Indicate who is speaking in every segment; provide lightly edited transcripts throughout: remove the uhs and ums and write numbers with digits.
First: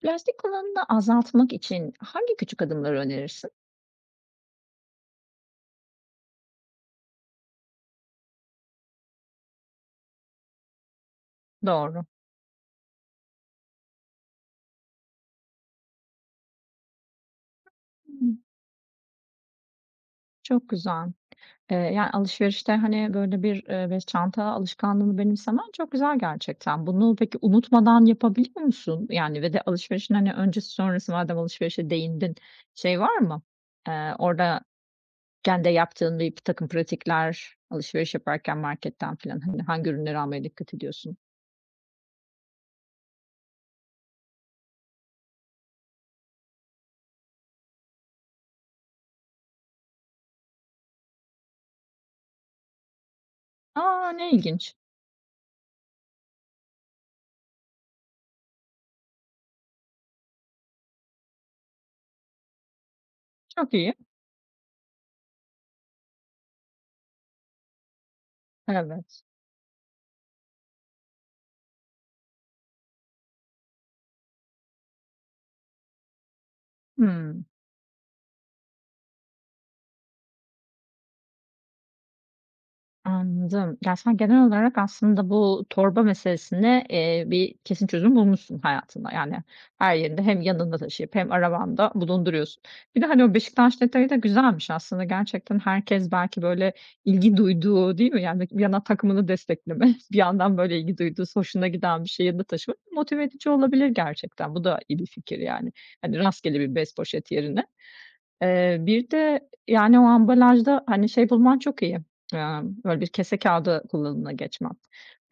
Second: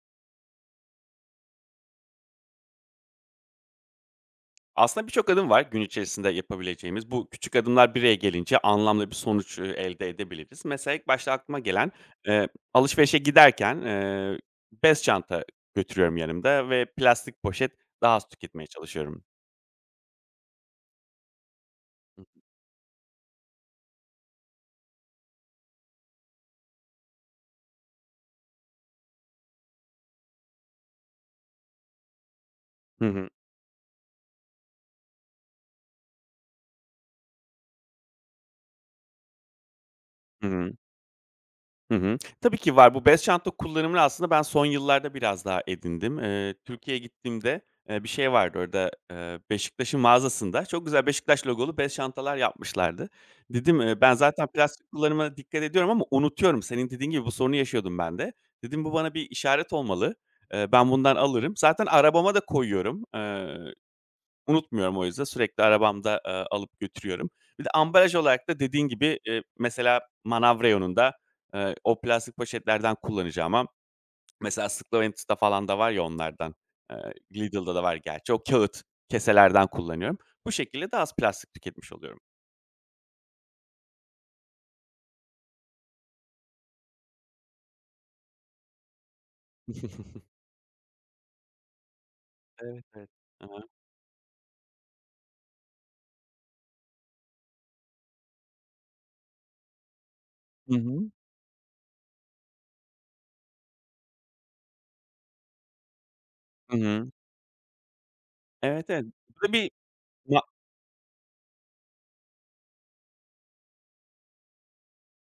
Speaker 1: Plastik kullanımını azaltmak için hangi küçük adımları önerirsin?
Speaker 2: Aslında birçok adım var gün içerisinde yapabileceğimiz. Bu küçük adımlar bir araya gelince anlamlı bir sonuç, elde edebiliriz. Mesela ilk başta aklıma gelen,
Speaker 1: Doğru.
Speaker 2: eee, alışverişe giderken, bez çanta götürüyorum yanımda ve plastik poşet daha az
Speaker 1: Hımm,
Speaker 2: tüketmeye çalışıyorum.
Speaker 1: çok güzel. Yani,
Speaker 2: Hı hı.
Speaker 1: alışverişte, hani, böyle, bir, bez çanta alışkanlığını benimsemen çok güzel gerçekten. Bunu peki unutmadan yapabiliyor musun? Yani, ve de alışverişin, hani, öncesi sonrası madem alışverişe değindin, şey
Speaker 2: Hı
Speaker 1: var
Speaker 2: hı.
Speaker 1: mı? Orada kendi yaptığın bir takım pratikler, alışveriş yaparken marketten filan, hani, hangi ürünleri almaya
Speaker 2: Hı hı.
Speaker 1: dikkat ediyorsun?
Speaker 2: Hı hı. Tabii ki var. Bu bez çanta kullanımını aslında ben son yıllarda biraz daha edindim. Türkiye'ye gittiğimde, bir şey vardı orada, Beşiktaş'ın mağazasında çok güzel Beşiktaş logolu bez çantalar yapmışlardı. Dedim,
Speaker 1: Aa,
Speaker 2: ben
Speaker 1: ne
Speaker 2: zaten
Speaker 1: ilginç.
Speaker 2: plastik kullanıma dikkat ediyorum ama unutuyorum. Senin dediğin gibi bu sorunu yaşıyordum ben de. Dedim bu bana bir işaret olmalı. Ben bundan alırım. Zaten arabama da koyuyorum.
Speaker 1: Çok iyi.
Speaker 2: Unutmuyorum o yüzden. Sürekli arabamda, alıp götürüyorum. Bir de ambalaj olarak da dediğin gibi,
Speaker 1: Evet.
Speaker 2: mesela manav reyonunda, o plastik poşetlerden kullanacağıma mesela Slovenits'te falan da var ya onlardan.
Speaker 1: Hıı.
Speaker 2: Lidl'da da var gerçi. O kağıt keselerden kullanıyorum. Bu şekilde daha az plastik tüketmiş oluyorum.
Speaker 1: Anladım. Ya, sen genel olarak aslında bu torba meselesine, bir kesin çözüm bulmuşsun hayatında. Yani her yerinde hem yanında taşıyıp hem arabanda bulunduruyorsun.
Speaker 2: Evet,
Speaker 1: Bir de,
Speaker 2: evet.
Speaker 1: hani, o
Speaker 2: Hı hı.
Speaker 1: Beşiktaş detayı da güzelmiş aslında. Gerçekten herkes belki, böyle, ilgi duyduğu, değil mi? Yani bir yana takımını destekleme, bir yandan,
Speaker 2: Hı
Speaker 1: böyle, ilgi
Speaker 2: hı.
Speaker 1: duyduğu, hoşuna giden bir şeyi yanında taşımak motive edici olabilir gerçekten. Bu da iyi bir fikir yani. Hani, rastgele bir
Speaker 2: Hı
Speaker 1: bez
Speaker 2: hı.
Speaker 1: poşet yerine. Eee,
Speaker 2: Evet, evet.
Speaker 1: bir de,
Speaker 2: Burada bir
Speaker 1: yani, o
Speaker 2: ma
Speaker 1: ambalajda, hani, şey bulman çok iyi, böyle bir kese kağıdı kullanımına geçmen.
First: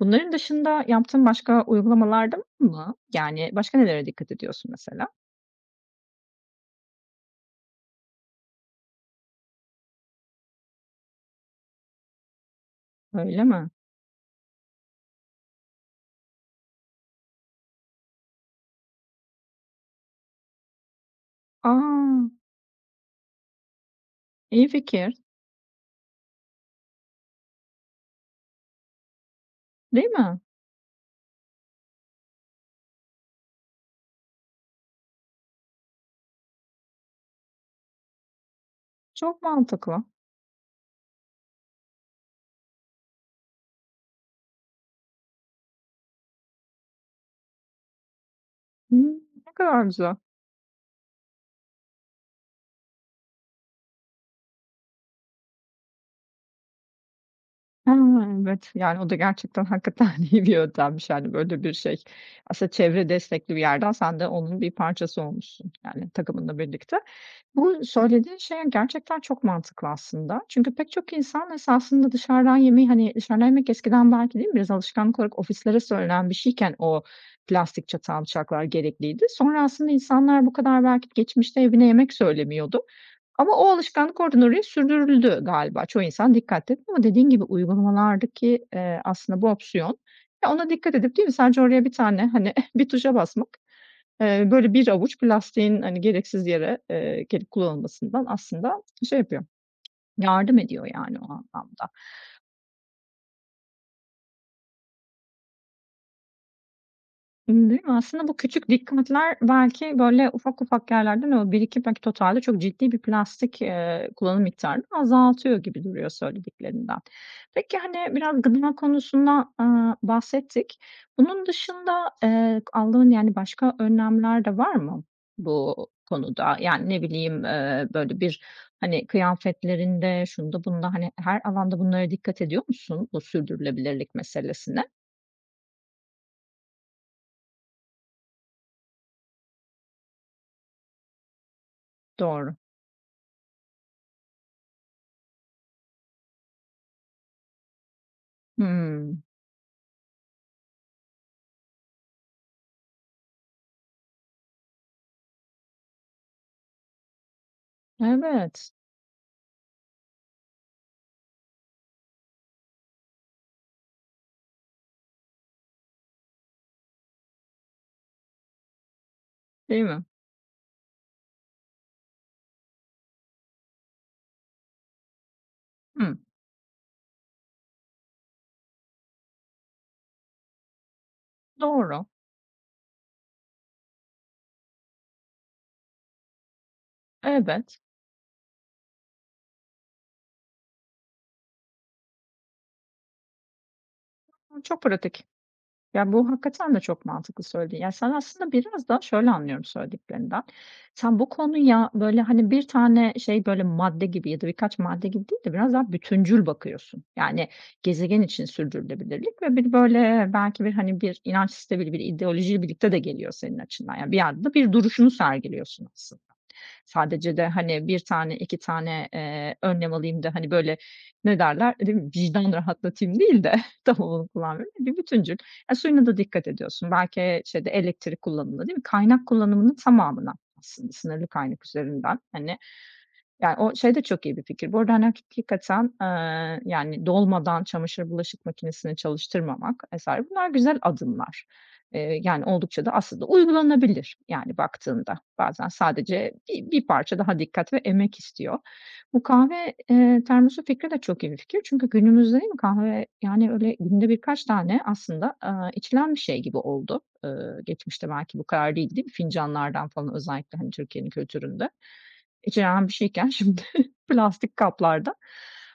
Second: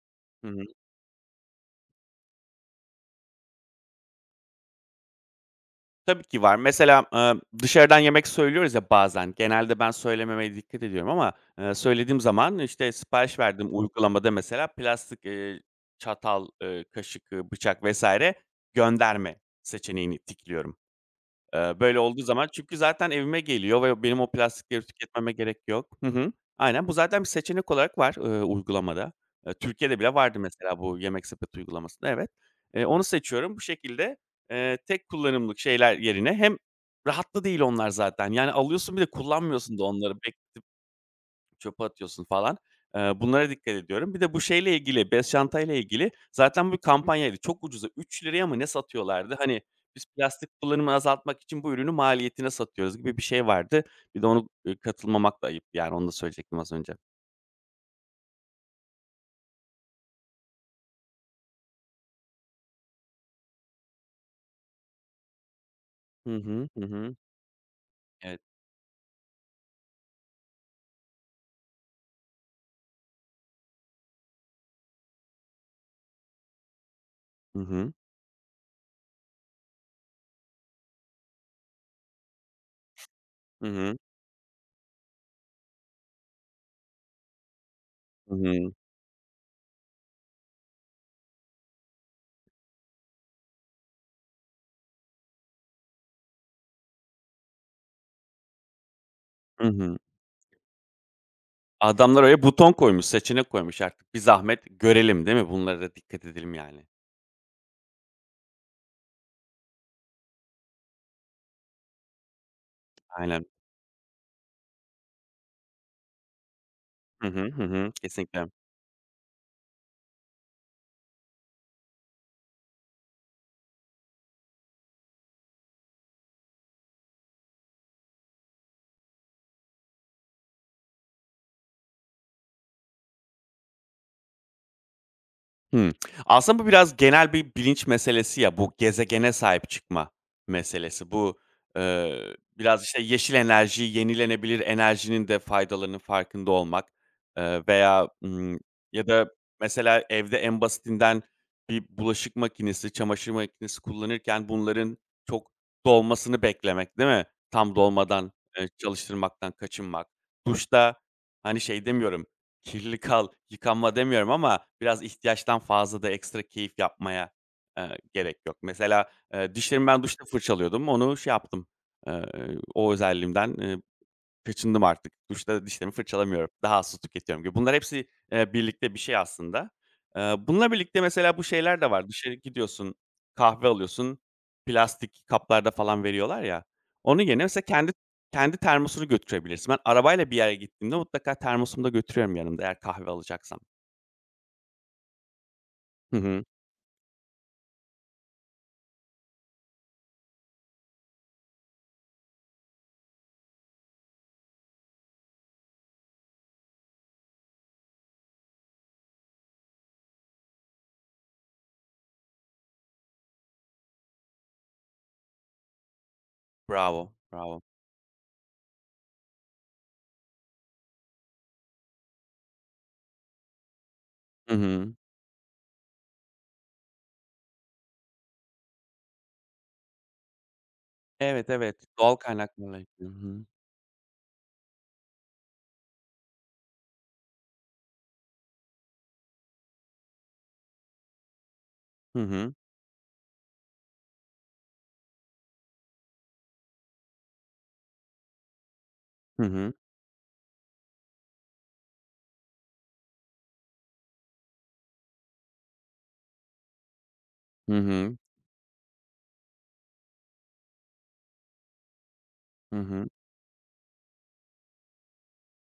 Speaker 1: Bunların
Speaker 2: Hı.
Speaker 1: dışında yaptığın başka uygulamalar mı? Yani, başka nelere dikkat ediyorsun mesela?
Speaker 2: Tabii ki var. Mesela, dışarıdan yemek söylüyoruz ya bazen. Genelde ben söylememeye dikkat ediyorum ama, söylediğim zaman, işte, sipariş
Speaker 1: Öyle
Speaker 2: verdiğim
Speaker 1: mi?
Speaker 2: uygulamada mesela plastik, çatal, kaşık, bıçak vesaire gönderme seçeneğini tikliyorum.
Speaker 1: A!
Speaker 2: Böyle olduğu zaman çünkü zaten evime geliyor ve benim o
Speaker 1: İyi
Speaker 2: plastikleri
Speaker 1: fikir,
Speaker 2: tüketmeme gerek yok. Hı hı. Aynen, bu zaten bir seçenek olarak var, uygulamada. Türkiye'de
Speaker 1: değil
Speaker 2: bile vardı
Speaker 1: mi?
Speaker 2: mesela bu yemek sepeti uygulamasında, evet. Onu seçiyorum. Bu şekilde, tek kullanımlık şeyler yerine hem rahatlı değil onlar zaten. Yani alıyorsun bir de
Speaker 1: Çok
Speaker 2: kullanmıyorsun da
Speaker 1: mantıklı.
Speaker 2: onları. Çöpe atıyorsun falan. Bunlara dikkat ediyorum. Bir de bu şeyle ilgili, bez çantayla ilgili zaten bu bir kampanyaydı. Çok ucuza 3 liraya mı ne
Speaker 1: Hımm,
Speaker 2: satıyorlardı?
Speaker 1: ne
Speaker 2: Hani,
Speaker 1: kadar
Speaker 2: "Biz
Speaker 1: güzel.
Speaker 2: plastik kullanımı azaltmak için bu ürünü maliyetine satıyoruz." gibi bir şey vardı. Bir de onu, katılmamak da ayıp yani. Onu da söyleyecektim az önce.
Speaker 1: Ha, evet. Yani, o da gerçekten hakikaten iyi bir yöntemmiş, yani, böyle bir şey. Aslında çevre destekli bir yerden sen de onun bir parçası olmuşsun, yani,
Speaker 2: Hı
Speaker 1: takımınla
Speaker 2: hı. Hı
Speaker 1: birlikte.
Speaker 2: hı.
Speaker 1: Bu söylediğin
Speaker 2: Evet.
Speaker 1: şey gerçekten çok mantıklı aslında. Çünkü pek çok insan esasında dışarıdan yemeği, hani, dışarıdan yemek eskiden belki değil mi biraz alışkanlık olarak ofislere söylenen bir şeyken o
Speaker 2: Hı
Speaker 1: plastik
Speaker 2: hı.
Speaker 1: çatal, bıçaklar gerekliydi. Sonra aslında insanlar bu kadar belki geçmişte evine yemek söylemiyordu. Ama
Speaker 2: Hı
Speaker 1: o
Speaker 2: hı.
Speaker 1: alışkanlık oradan oraya sürdürüldü galiba. Çoğu insan dikkat etti ama dediğin gibi
Speaker 2: Hı
Speaker 1: uygulamalardaki,
Speaker 2: hı.
Speaker 1: aslında bu opsiyon, ya, ona dikkat edip değil mi sadece oraya bir tane, hani, bir tuşa basmak, böyle bir avuç plastiğin, hani, gereksiz yere, gelip kullanılmasından aslında şey yapıyor,
Speaker 2: Hı hı.
Speaker 1: yardım ediyor yani o anlamda.
Speaker 2: Adamlar öyle buton koymuş, seçenek koymuş artık. Bir zahmet görelim, değil mi? Bunlara da dikkat edelim yani.
Speaker 1: Değil mi? Aslında bu küçük dikkatler belki, böyle, ufak ufak yerlerden ama birikip belki totalde çok ciddi bir
Speaker 2: Aynen.
Speaker 1: plastik, kullanım miktarını azaltıyor gibi duruyor söylediklerinden.
Speaker 2: Hı hı. Hı
Speaker 1: Peki,
Speaker 2: hı.
Speaker 1: hani, biraz
Speaker 2: Kesinlikle.
Speaker 1: gıda konusunda, aaa, bahsettik. Bunun dışında, aldığın, yani, başka önlemler de var mı bu konuda? Yani, ne bileyim, böyle, bir, hani, kıyafetlerinde, şunda bunda, hani, her alanda bunlara dikkat ediyor musun bu sürdürülebilirlik meselesine?
Speaker 2: Hımm. Aslında bu biraz genel bir bilinç meselesi ya, bu gezegene sahip çıkma meselesi. Bu,
Speaker 1: Doğru.
Speaker 2: biraz, işte, yeşil enerji, yenilenebilir enerjinin de faydalarının farkında olmak, eee, veya, ımm, ya
Speaker 1: Hımm.
Speaker 2: da mesela evde en basitinden bir bulaşık makinesi, çamaşır makinesi kullanırken bunların çok dolmasını beklemek, değil mi? Tam dolmadan,
Speaker 1: Evet.
Speaker 2: çalıştırmaktan kaçınmak. Duşta, hani, şey demiyorum, kirli kal yıkanma demiyorum ama biraz ihtiyaçtan fazla da ekstra keyif yapmaya, gerek yok. Mesela,
Speaker 1: Değil
Speaker 2: dişlerimi ben
Speaker 1: mi?
Speaker 2: duşta fırçalıyordum. Onu şey yaptım, eee, o özelliğimden, kaçındım artık. Duşta dişlerimi
Speaker 1: Hımm.
Speaker 2: fırçalamıyorum. Daha az su tüketiyorum gibi. Bunlar hepsi, birlikte bir şey aslında. Bununla birlikte mesela bu şeyler de
Speaker 1: Doğru.
Speaker 2: var. Dışarı gidiyorsun, kahve alıyorsun, plastik kaplarda falan veriyorlar ya. Onun yerine mesela
Speaker 1: Evet.
Speaker 2: kendi termosunu götürebilirsin. Ben arabayla bir yere gittiğimde mutlaka termosumu da götürüyorum yanımda eğer kahve alacaksam.
Speaker 1: Çok pratik. Ya,
Speaker 2: Hı
Speaker 1: bu
Speaker 2: hı.
Speaker 1: hakikaten de çok mantıklı söylediğin. Ya, sen aslında biraz da şöyle anlıyorum söylediklerinden, sen bu konuya, böyle, hani, bir tane şey, böyle, madde gibi ya da birkaç madde gibi değil de biraz daha bütüncül bakıyorsun. Yani, gezegen için sürdürülebilirlik ve bir, böyle, belki bir, hani, bir inanç sistemiyle, bir ideolojiyle birlikte de geliyor senin açından. Yani, bir yerde de bir duruşunu sergiliyorsun aslında.
Speaker 2: Bravo,
Speaker 1: Sadece de,
Speaker 2: bravo.
Speaker 1: hani, bir tane, 2 tane, önlem alayım da, hani, böyle, ne derler, değil mi, vicdan rahatlatayım değil de tam onu
Speaker 2: Hı
Speaker 1: kullanmıyorum.
Speaker 2: hı.
Speaker 1: Bir bütüncül. E, suyuna da dikkat ediyorsun. Belki şeyde elektrik kullanımına, değil mi? Kaynak kullanımının tamamına aslında sınırlı
Speaker 2: Evet,
Speaker 1: kaynak
Speaker 2: evet. Doğal
Speaker 1: üzerinden, hani,
Speaker 2: kaynaklarla. Hı hı.
Speaker 1: yani, o şey de çok iyi bir fikir. Bu arada, hani, hakikaten, yani, dolmadan çamaşır, bulaşık makinesini çalıştırmamak eser. Bunlar güzel adımlar. Eee,
Speaker 2: Hı
Speaker 1: yani,
Speaker 2: hı.
Speaker 1: oldukça da aslında uygulanabilir, yani, baktığında. Bazen sadece bir parça daha dikkat ve emek istiyor. Bu
Speaker 2: Hı hı.
Speaker 1: kahve, termosu fikri de çok iyi bir fikir. Çünkü günümüzde, değil mi, kahve, yani, öyle günde birkaç tane aslında, aaa, içilen bir şey gibi oldu. Iıı,
Speaker 2: Hı
Speaker 1: geçmişte
Speaker 2: hı.
Speaker 1: belki bu kadar değildi, değil mi? Fincanlardan falan özellikle, hani, Türkiye'nin kültüründe
Speaker 2: Hı
Speaker 1: içilen bir
Speaker 2: hı.
Speaker 1: şeyken şimdi plastik kaplarda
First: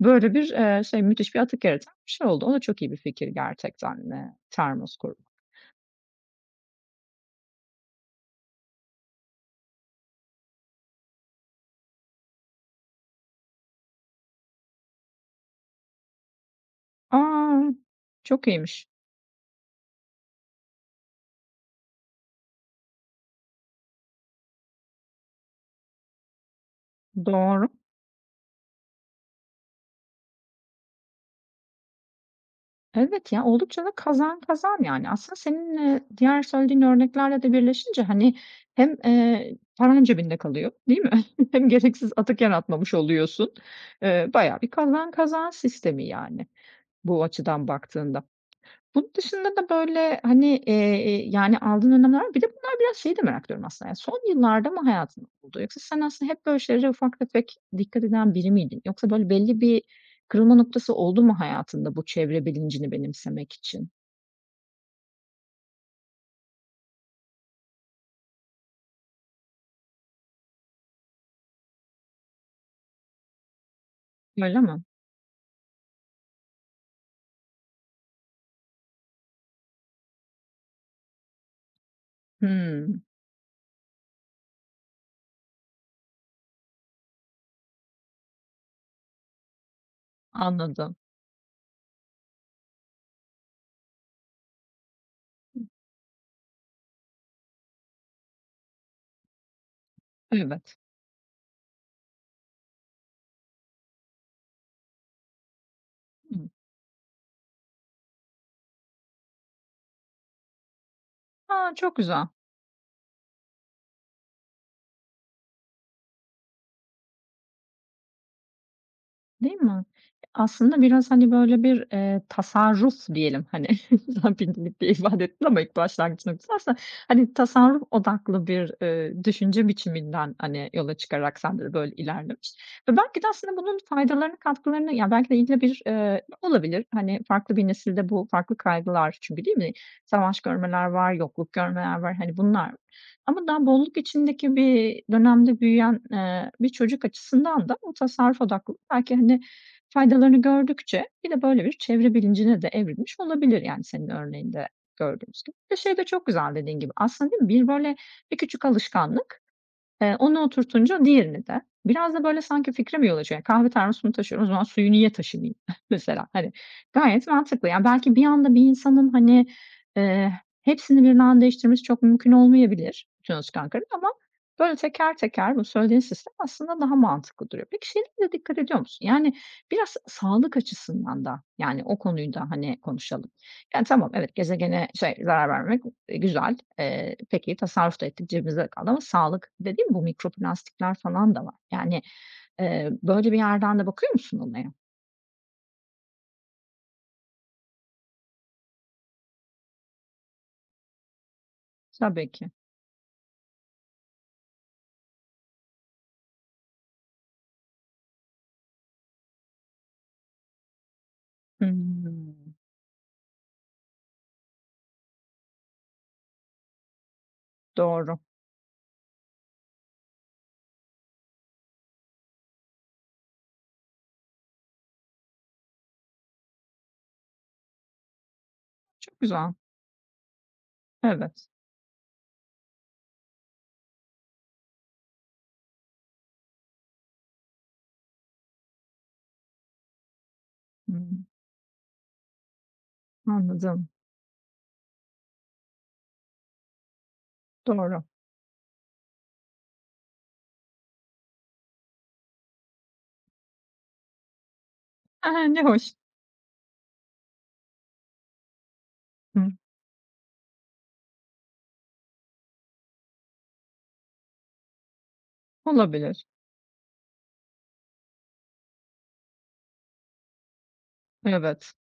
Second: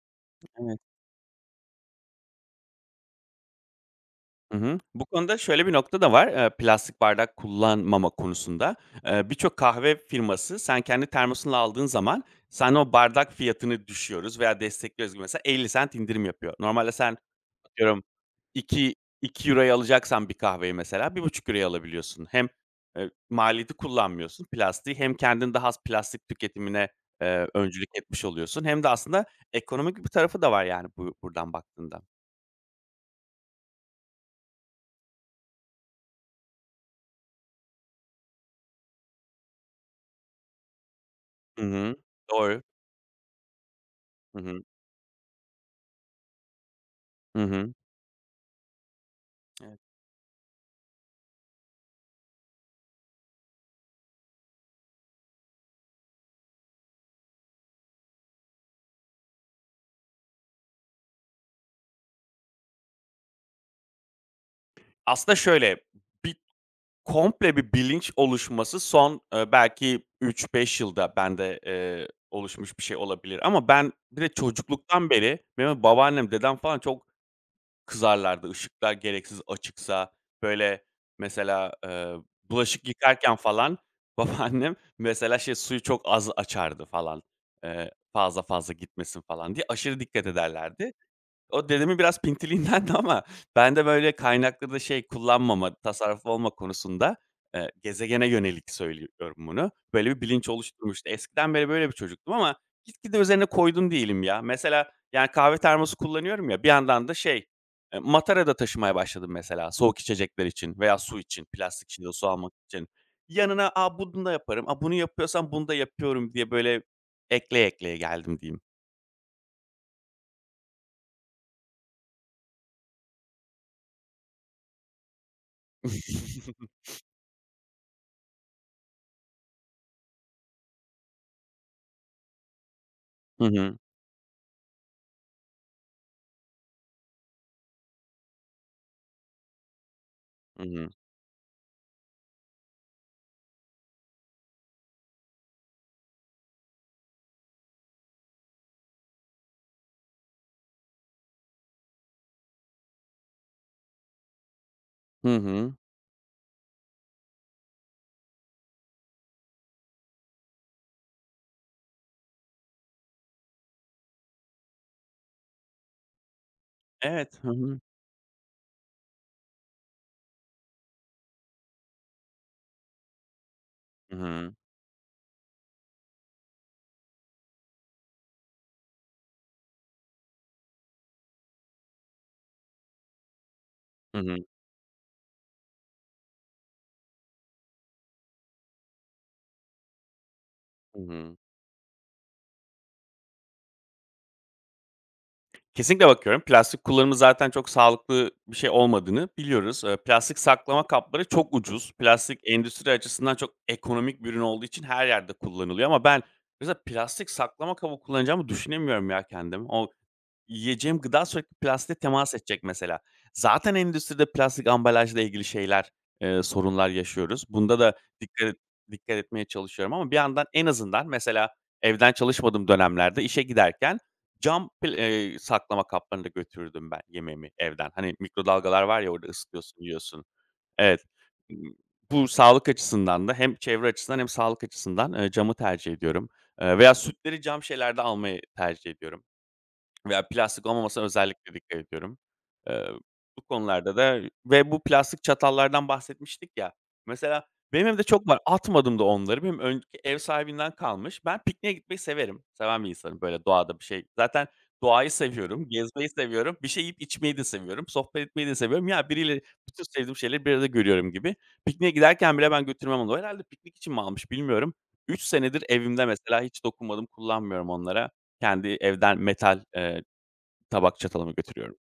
Speaker 1: böyle bir,
Speaker 2: Evet.
Speaker 1: şey, müthiş bir atık yaratan bir şey oldu. O da çok iyi bir fikir gerçekten,
Speaker 2: Hı hı.
Speaker 1: termos
Speaker 2: Bu
Speaker 1: kurmak.
Speaker 2: konuda şöyle bir nokta da var, plastik bardak kullanmama konusunda. Birçok kahve firması sen kendi termosunu aldığın zaman sen o bardak fiyatını düşüyoruz veya destekliyoruz gibi mesela 50 sent indirim yapıyor. Normalde sen
Speaker 1: A!
Speaker 2: diyorum
Speaker 1: Çok iyiymiş.
Speaker 2: iki €2'ya alacaksan bir kahveyi mesela €1,5'ya alabiliyorsun. Hem, maliyeti kullanmıyorsun plastiği hem kendin daha az plastik tüketimine,
Speaker 1: Doğru.
Speaker 2: öncülük etmiş oluyorsun hem de aslında ekonomik bir tarafı da var yani bu buradan baktığında.
Speaker 1: Evet ya, oldukça da kazan kazan yani. Aslında senin, diğer söylediğin örneklerle de birleşince, hani, hem, paran cebinde kalıyor, değil mi?
Speaker 2: Hı
Speaker 1: Hem
Speaker 2: hı.
Speaker 1: gereksiz atık
Speaker 2: Doğru.
Speaker 1: yaratmamış oluyorsun. Eee,
Speaker 2: Hı
Speaker 1: bayağı
Speaker 2: hı.
Speaker 1: bir kazan kazan sistemi yani bu
Speaker 2: Hı
Speaker 1: açıdan
Speaker 2: hı.
Speaker 1: baktığında. Bunun dışında da böyle, hani, yani, aldığın önlemler var. Bir de bunlar biraz şeyi de merak ediyorum aslında, yani, son yıllarda mı hayatında oldu yoksa sen aslında hep böyle şeylere ufak tefek dikkat eden biri miydin? Yoksa böyle belli bir kırılma noktası oldu mu hayatında bu çevre bilincini benimsemek için?
Speaker 2: Aslında şöyle, bir komple bir bilinç oluşması son, belki üç beş yılda bende, oluşmuş bir şey olabilir ama ben bir de
Speaker 1: Öyle mi?
Speaker 2: çocukluktan beri benim babaannem, dedem falan çok kızarlardı. Işıklar gereksiz açıksa, böyle, mesela, bulaşık
Speaker 1: Hımm,
Speaker 2: yıkarken falan babaannem mesela şey, suyu çok az açardı falan, fazla fazla gitmesin falan diye aşırı dikkat ederlerdi.
Speaker 1: anladım.
Speaker 2: O dedemin biraz pintiliğindendi ama ben de böyle kaynakları da şey kullanmama, tasarruf olma konusunda, gezegene yönelik söylüyorum bunu. Böyle bir bilinç
Speaker 1: Evet.
Speaker 2: oluşturmuştu. Eskiden beri böyle bir çocuktum ama gitgide üzerine koydum diyelim ya. Mesela, yani, kahve termosu
Speaker 1: Hımm.
Speaker 2: kullanıyorum ya, bir yandan da şey, matara da taşımaya başladım mesela soğuk içecekler için veya su için,
Speaker 1: A,
Speaker 2: plastik
Speaker 1: çok
Speaker 2: şişede su
Speaker 1: güzel.
Speaker 2: almak için. Yanına, "A, bunu da yaparım. A, bunu yapıyorsam bunu da yapıyorum." diye böyle ekleye ekleye geldim diyeyim.
Speaker 1: Değil mi? Aslında biraz, hani, böyle bir, tasarruf diyelim, hani, sen "pintilik" diye ifade ettin ama ilk başlangıç noktası aslında, hani, tasarruf odaklı bir, düşünce biçiminden, hani, yola çıkarak sende de böyle ilerlemiş ve belki de
Speaker 2: Hı
Speaker 1: aslında
Speaker 2: hı.
Speaker 1: bunun faydalarını, katkılarını, ya, belki de yine bir, olabilir, hani, farklı bir nesilde bu farklı kaygılar çünkü değil mi? Savaş
Speaker 2: Hı
Speaker 1: görmeler
Speaker 2: hı.
Speaker 1: var, yokluk görmeler var, hani, bunlar ama daha bolluk içindeki bir dönemde büyüyen, bir çocuk açısından da bu tasarruf odaklı belki, hani, faydalarını gördükçe bir de böyle bir çevre bilincine de evrilmiş olabilir, yani, senin örneğinde
Speaker 2: Hı
Speaker 1: gördüğümüz gibi.
Speaker 2: hı.
Speaker 1: Bir de şey de çok güzel dediğin gibi aslında, değil mi? Bir böyle bir küçük alışkanlık. Onu oturtunca diğerini de. Biraz da böyle sanki fikre mi yol açıyor? Yani kahve termosunu taşıyorum, o zaman suyu niye taşımayayım mesela? Hani, gayet
Speaker 2: Evet. Hı
Speaker 1: mantıklı.
Speaker 2: hı.
Speaker 1: Yani, belki bir anda bir insanın, hani, eee, hepsini birden anda değiştirmesi çok mümkün olmayabilir bütün alışkanlıkların ama
Speaker 2: Hı hı.
Speaker 1: böyle teker teker bu söylediğin sistem aslında daha mantıklı duruyor. Peki şeylere de dikkat ediyor musun? Yani, biraz sağlık açısından da, yani, o konuyu da, hani, konuşalım. Yani, tamam,
Speaker 2: Hı
Speaker 1: evet,
Speaker 2: hı.
Speaker 1: gezegene şey, zarar vermemek, güzel. Peki, tasarruf da ettik, cebimizde de kaldı ama sağlık dediğim bu mikroplastikler
Speaker 2: Hı
Speaker 1: falan
Speaker 2: hı.
Speaker 1: da var. Yani, böyle bir yerden de bakıyor musun olaya?
Speaker 2: Kesinlikle bakıyorum. Plastik kullanımı zaten çok sağlıklı bir şey olmadığını biliyoruz. Plastik saklama kapları çok ucuz.
Speaker 1: Tabii
Speaker 2: Plastik
Speaker 1: ki.
Speaker 2: endüstri açısından çok ekonomik bir ürün olduğu için her yerde kullanılıyor ama ben mesela plastik saklama kabı kullanacağımı düşünemiyorum ya kendim. Yiyeceğim gıda sürekli plastiğe temas
Speaker 1: Hımm.
Speaker 2: edecek mesela. Zaten endüstride plastik ambalajla ilgili şeyler, sorunlar yaşıyoruz. Bunda da
Speaker 1: Doğru.
Speaker 2: dikkat etmeye çalışıyorum ama bir yandan en azından mesela evden çalışmadığım dönemlerde işe giderken cam pl saklama kaplarında götürürdüm ben yemeğimi evden. Hani mikrodalgalar var ya
Speaker 1: Çok
Speaker 2: orada
Speaker 1: güzel.
Speaker 2: ısıtıyorsun, yiyorsun. Evet.
Speaker 1: Evet.
Speaker 2: Imm, bu sağlık açısından da hem çevre açısından hem sağlık açısından, camı tercih ediyorum. Veya sütleri cam şeylerde almayı tercih ediyorum. Veya plastik olmamasına
Speaker 1: Hımm.
Speaker 2: özellikle dikkat ediyorum. Eee, bu
Speaker 1: Anladım.
Speaker 2: konularda da ve bu plastik çatallardan bahsetmiştik ya. Mesela benim evde
Speaker 1: Doğru.
Speaker 2: çok var. Atmadım da onları. Benim önceki ev sahibinden kalmış. Ben pikniğe gitmeyi severim. Seven bir insanım böyle doğada bir şey. Zaten doğayı
Speaker 1: He ne
Speaker 2: seviyorum,
Speaker 1: hoş.
Speaker 2: gezmeyi seviyorum, bir şey yiyip içmeyi de seviyorum, sohbet etmeyi de seviyorum. Ya biriyle
Speaker 1: Hı.
Speaker 2: bütün sevdiğim şeyleri bir arada görüyorum gibi. Pikniğe giderken bile ben götürmem onu. Herhalde piknik için mi almış bilmiyorum. 3 senedir evimde
Speaker 1: Olabilir.
Speaker 2: mesela hiç dokunmadım, kullanmıyorum onlara. Kendi evden metal, tabak çatalımı
Speaker 1: Evet.
Speaker 2: götürüyorum.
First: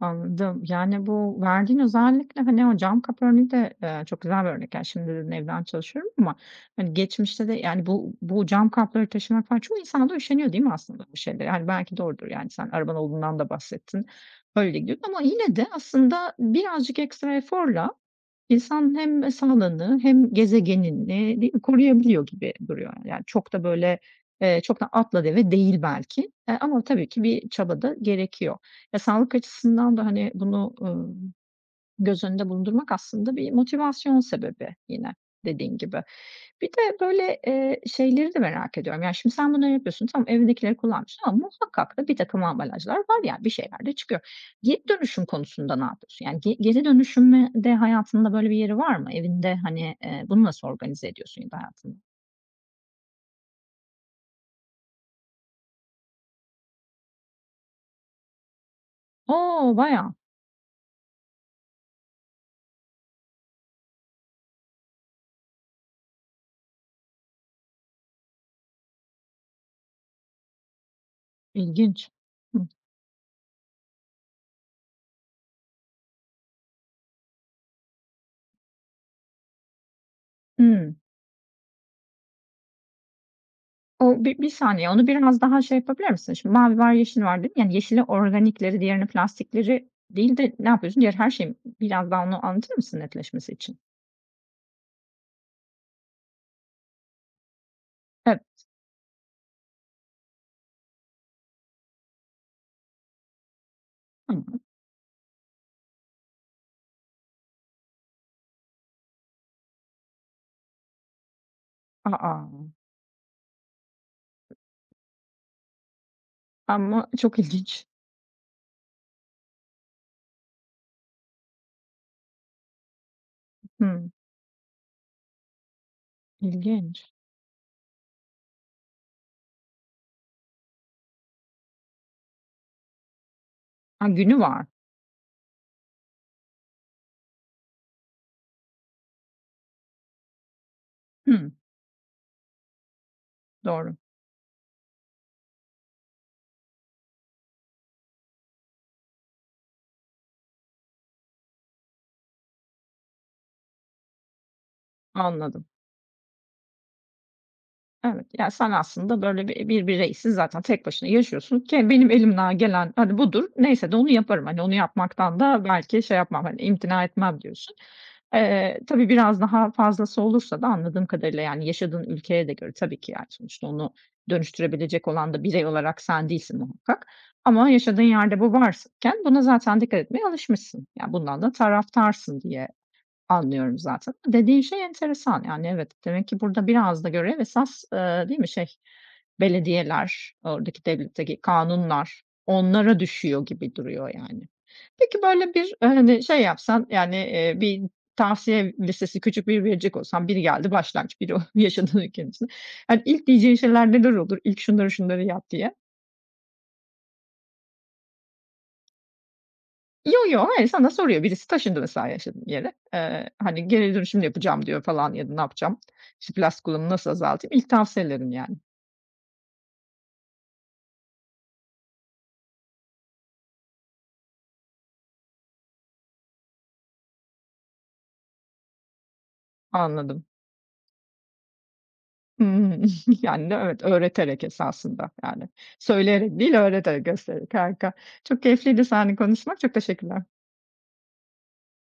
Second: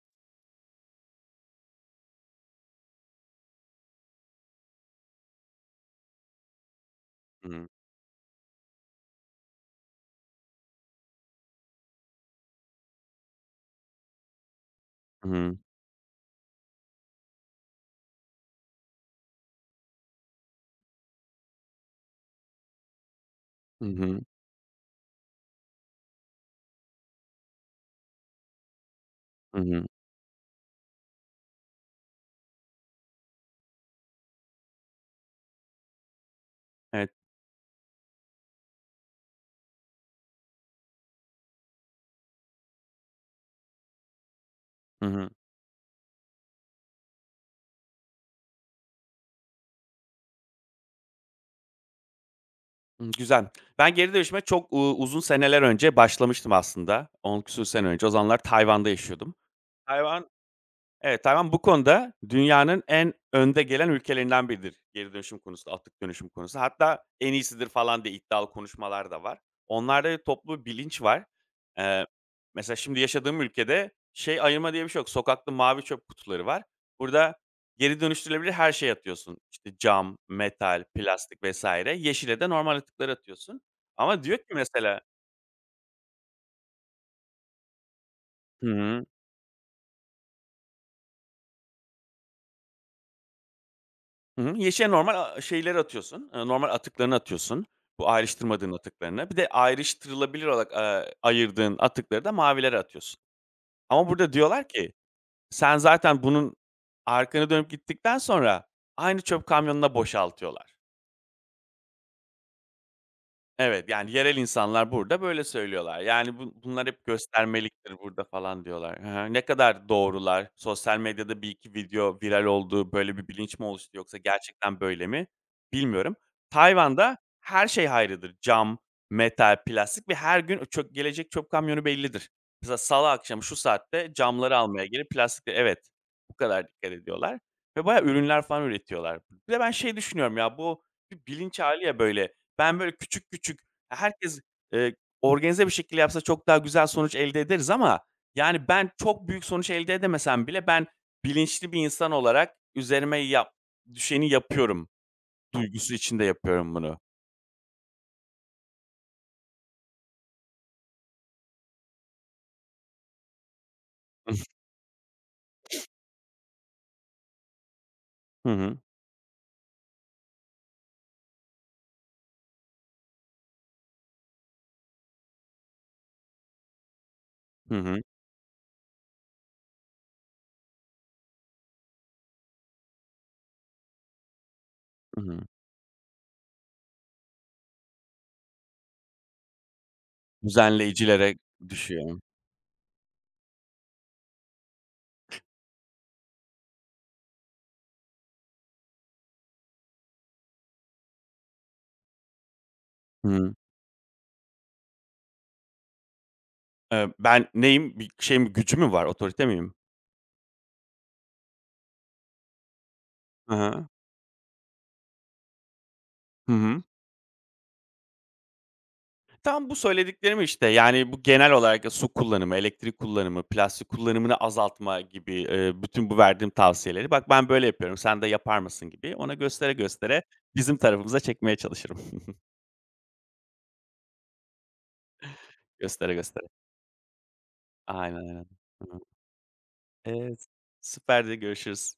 Speaker 1: Anladım. Yani, bu verdiğin özellikle, hani, o cam kap örneği de, çok güzel bir örnek. Yani, şimdi dedin evden çalışıyorum ama, hani,
Speaker 2: Hı
Speaker 1: geçmişte de,
Speaker 2: hı.
Speaker 1: yani, bu cam kapları taşımak falan çoğu insan da üşeniyor değil mi aslında bu şeylere? Yani belki doğrudur, yani, sen araban olduğundan da bahsettin. Öyle gidiyordu ama
Speaker 2: Hı
Speaker 1: yine
Speaker 2: hı.
Speaker 1: de aslında birazcık ekstra eforla İnsan hem sağlığını hem gezegenini, değil mi, koruyabiliyor gibi duruyor. Yani çok da
Speaker 2: Hı
Speaker 1: böyle,
Speaker 2: hı.
Speaker 1: çok da atla deve değil belki, ama tabii ki bir çaba da gerekiyor. Ya, sağlık
Speaker 2: Hı hı.
Speaker 1: açısından da, hani, bunu, göz önünde bulundurmak aslında bir motivasyon sebebi yine dediğin gibi. Bir de
Speaker 2: Evet.
Speaker 1: böyle, şeyleri de merak ediyorum. Yani, şimdi sen bunları yapıyorsun, tamam, evindekileri kullanmışsın ama muhakkak da bir birtakım ambalajlar var, yani, bir şeyler de çıkıyor. Geri
Speaker 2: Hı
Speaker 1: dönüşüm
Speaker 2: hı.
Speaker 1: konusunda ne yapıyorsun? Yani, geri dönüşümü de hayatında böyle bir yeri var mı? Evinde, hani, bunu nasıl organize ediyorsun ya da hayatında?
Speaker 2: Hımm, güzel. Ben geri dönüşüme çok, uzun seneler önce başlamıştım aslında. 10 küsur sene önce. O zamanlar Tayvan'da yaşıyordum.
Speaker 1: O! Bayağı
Speaker 2: Tayvan Evet, Tayvan bu konuda dünyanın en önde gelen ülkelerinden biridir geri dönüşüm konusunda, atık dönüşüm konusunda. Hatta en iyisidir falan diye iddialı konuşmalar da var. Onlarda bir toplu bilinç var. Eee,
Speaker 1: ilginç. Hı.
Speaker 2: mesela şimdi yaşadığım ülkede şey ayırma diye bir şey yok. Sokakta mavi çöp kutuları var. Burada geri dönüştürülebilir her şey atıyorsun. İşte cam, metal,
Speaker 1: Hıı.
Speaker 2: plastik vesaire. Yeşile de normal atıkları atıyorsun. Ama
Speaker 1: O
Speaker 2: diyor
Speaker 1: bi
Speaker 2: ki
Speaker 1: bir saniye,
Speaker 2: mesela
Speaker 1: onu biraz daha şey yapabilir misin? Şimdi mavi var, yeşil var dedin. Yani yeşili
Speaker 2: Hı
Speaker 1: organikleri,
Speaker 2: hı.
Speaker 1: diğerini plastikleri değil de ne yapıyorsun? Diğer her şeyi biraz daha onu anlatır mısın netleşmesi için?
Speaker 2: Hı hı. Yeşile normal, şeyleri atıyorsun, normal atıklarını atıyorsun. Bu
Speaker 1: Evet.
Speaker 2: ayrıştırmadığın atıklarını. Bir de ayrıştırılabilir olarak, ayırdığın atıkları da mavilere atıyorsun. Ama burada
Speaker 1: Hımm.
Speaker 2: diyorlar ki, sen zaten bunun arkanı dönüp gittikten sonra aynı çöp kamyonuna boşaltıyorlar.
Speaker 1: A!
Speaker 2: Evet, yani yerel insanlar burada böyle söylüyorlar. Yani bu bunlar hep
Speaker 1: Ama çok ilginç.
Speaker 2: göstermeliktir burada falan diyorlar. Hı hı. Ne kadar doğrular? Sosyal medyada bir iki video viral oldu, böyle bir bilinç mi oluştu
Speaker 1: Hımm.
Speaker 2: yoksa gerçekten böyle mi bilmiyorum.
Speaker 1: İlginç.
Speaker 2: Tayvan'da her şey hayrıdır. Cam, metal, plastik ve her gün çöp gelecek çöp kamyonu bellidir. Mesela salı akşamı şu
Speaker 1: Ha,
Speaker 2: saatte
Speaker 1: günü
Speaker 2: camları
Speaker 1: var.
Speaker 2: almaya gelip plastikleri evet bu kadar dikkat ediyorlar ve bayağı ürünler falan üretiyorlar. Bir de ben şey düşünüyorum ya bu bir
Speaker 1: Hımm.
Speaker 2: bilinç hâli ya böyle ben böyle küçük küçük
Speaker 1: Doğru.
Speaker 2: herkes, eee, organize bir şekilde yapsa çok daha güzel sonuç elde ederiz ama, yani, ben çok büyük sonuç elde edemesem bile ben bilinçli bir insan olarak üzerime yap düşeni yapıyorum.
Speaker 1: Anladım.
Speaker 2: Duygusu içinde yapıyorum bunu.
Speaker 1: Evet, ya, sen aslında böyle bir bireysin zaten tek başına yaşıyorsun ki benim elimden gelen, hani, budur. Neyse de onu yaparım. Hani, onu yapmaktan da belki şey yapmam, hani, imtina etmem diyorsun.
Speaker 2: Hı hı.
Speaker 1: Tabii biraz daha fazlası olursa da anladığım kadarıyla, yani, yaşadığın ülkeye de göre tabii ki, yani, sonuçta onu dönüştürebilecek olan da birey olarak sen değilsin muhakkak ama
Speaker 2: Hı hı.
Speaker 1: yaşadığın yerde bu varken buna zaten dikkat etmeye alışmışsın. Yani bundan da taraftarsın diye anlıyorum zaten. Dediğin şey
Speaker 2: Hı hı.
Speaker 1: enteresan, yani, evet. Demek ki burada biraz da görev esas, değil mi, şey, belediyeler, oradaki
Speaker 2: Düzenleyicilere
Speaker 1: devletteki
Speaker 2: düşüyor.
Speaker 1: kanunlar, onlara düşüyor gibi duruyor, yani. Peki, böyle bir, hani, şey yapsan, yani, bir tavsiye listesi küçük bir verecek olsan, biri geldi başlangıç, biri o yaşadığın ülkenin içinde. Hani, ilk
Speaker 2: Hı.
Speaker 1: diyeceğin şeyler neler olur? İlk şunları şunları yap diye.
Speaker 2: Ben neyim? Bir şey mi gücü mü var? Otorite miyim?
Speaker 1: Yo, yo, hayır, sana soruyor. Birisi taşındı mesela yaşadığım yere. Eee,
Speaker 2: Hı
Speaker 1: hani,
Speaker 2: hı.
Speaker 1: geri dönüşüm yapacağım diyor falan ya da ne yapacağım? İşte,
Speaker 2: Hı
Speaker 1: plastik
Speaker 2: hı.
Speaker 1: kullanımı nasıl azaltayım? İlk tavsiyelerim yani.
Speaker 2: Tam bu söylediklerim, işte, yani, bu genel olarak ya su kullanımı, elektrik kullanımı, plastik kullanımını azaltma gibi, bütün bu verdiğim tavsiyeleri, "Bak, ben böyle yapıyorum, sen de yapar mısın?" gibi ona göstere göstere
Speaker 1: Anladım.
Speaker 2: bizim tarafımıza çekmeye çalışırım.
Speaker 1: Hımm. Yani, de evet, öğreterek esasında, yani.
Speaker 2: Göstere
Speaker 1: Söyleyerek
Speaker 2: göstere.
Speaker 1: değil, öğreterek, göstererek. Harika.
Speaker 2: Aynen,
Speaker 1: Çok
Speaker 2: aynen.
Speaker 1: keyifliydi
Speaker 2: Hı.
Speaker 1: seninle konuşmak. Çok teşekkürler.
Speaker 2: Evet, süperdi. Görüşürüz.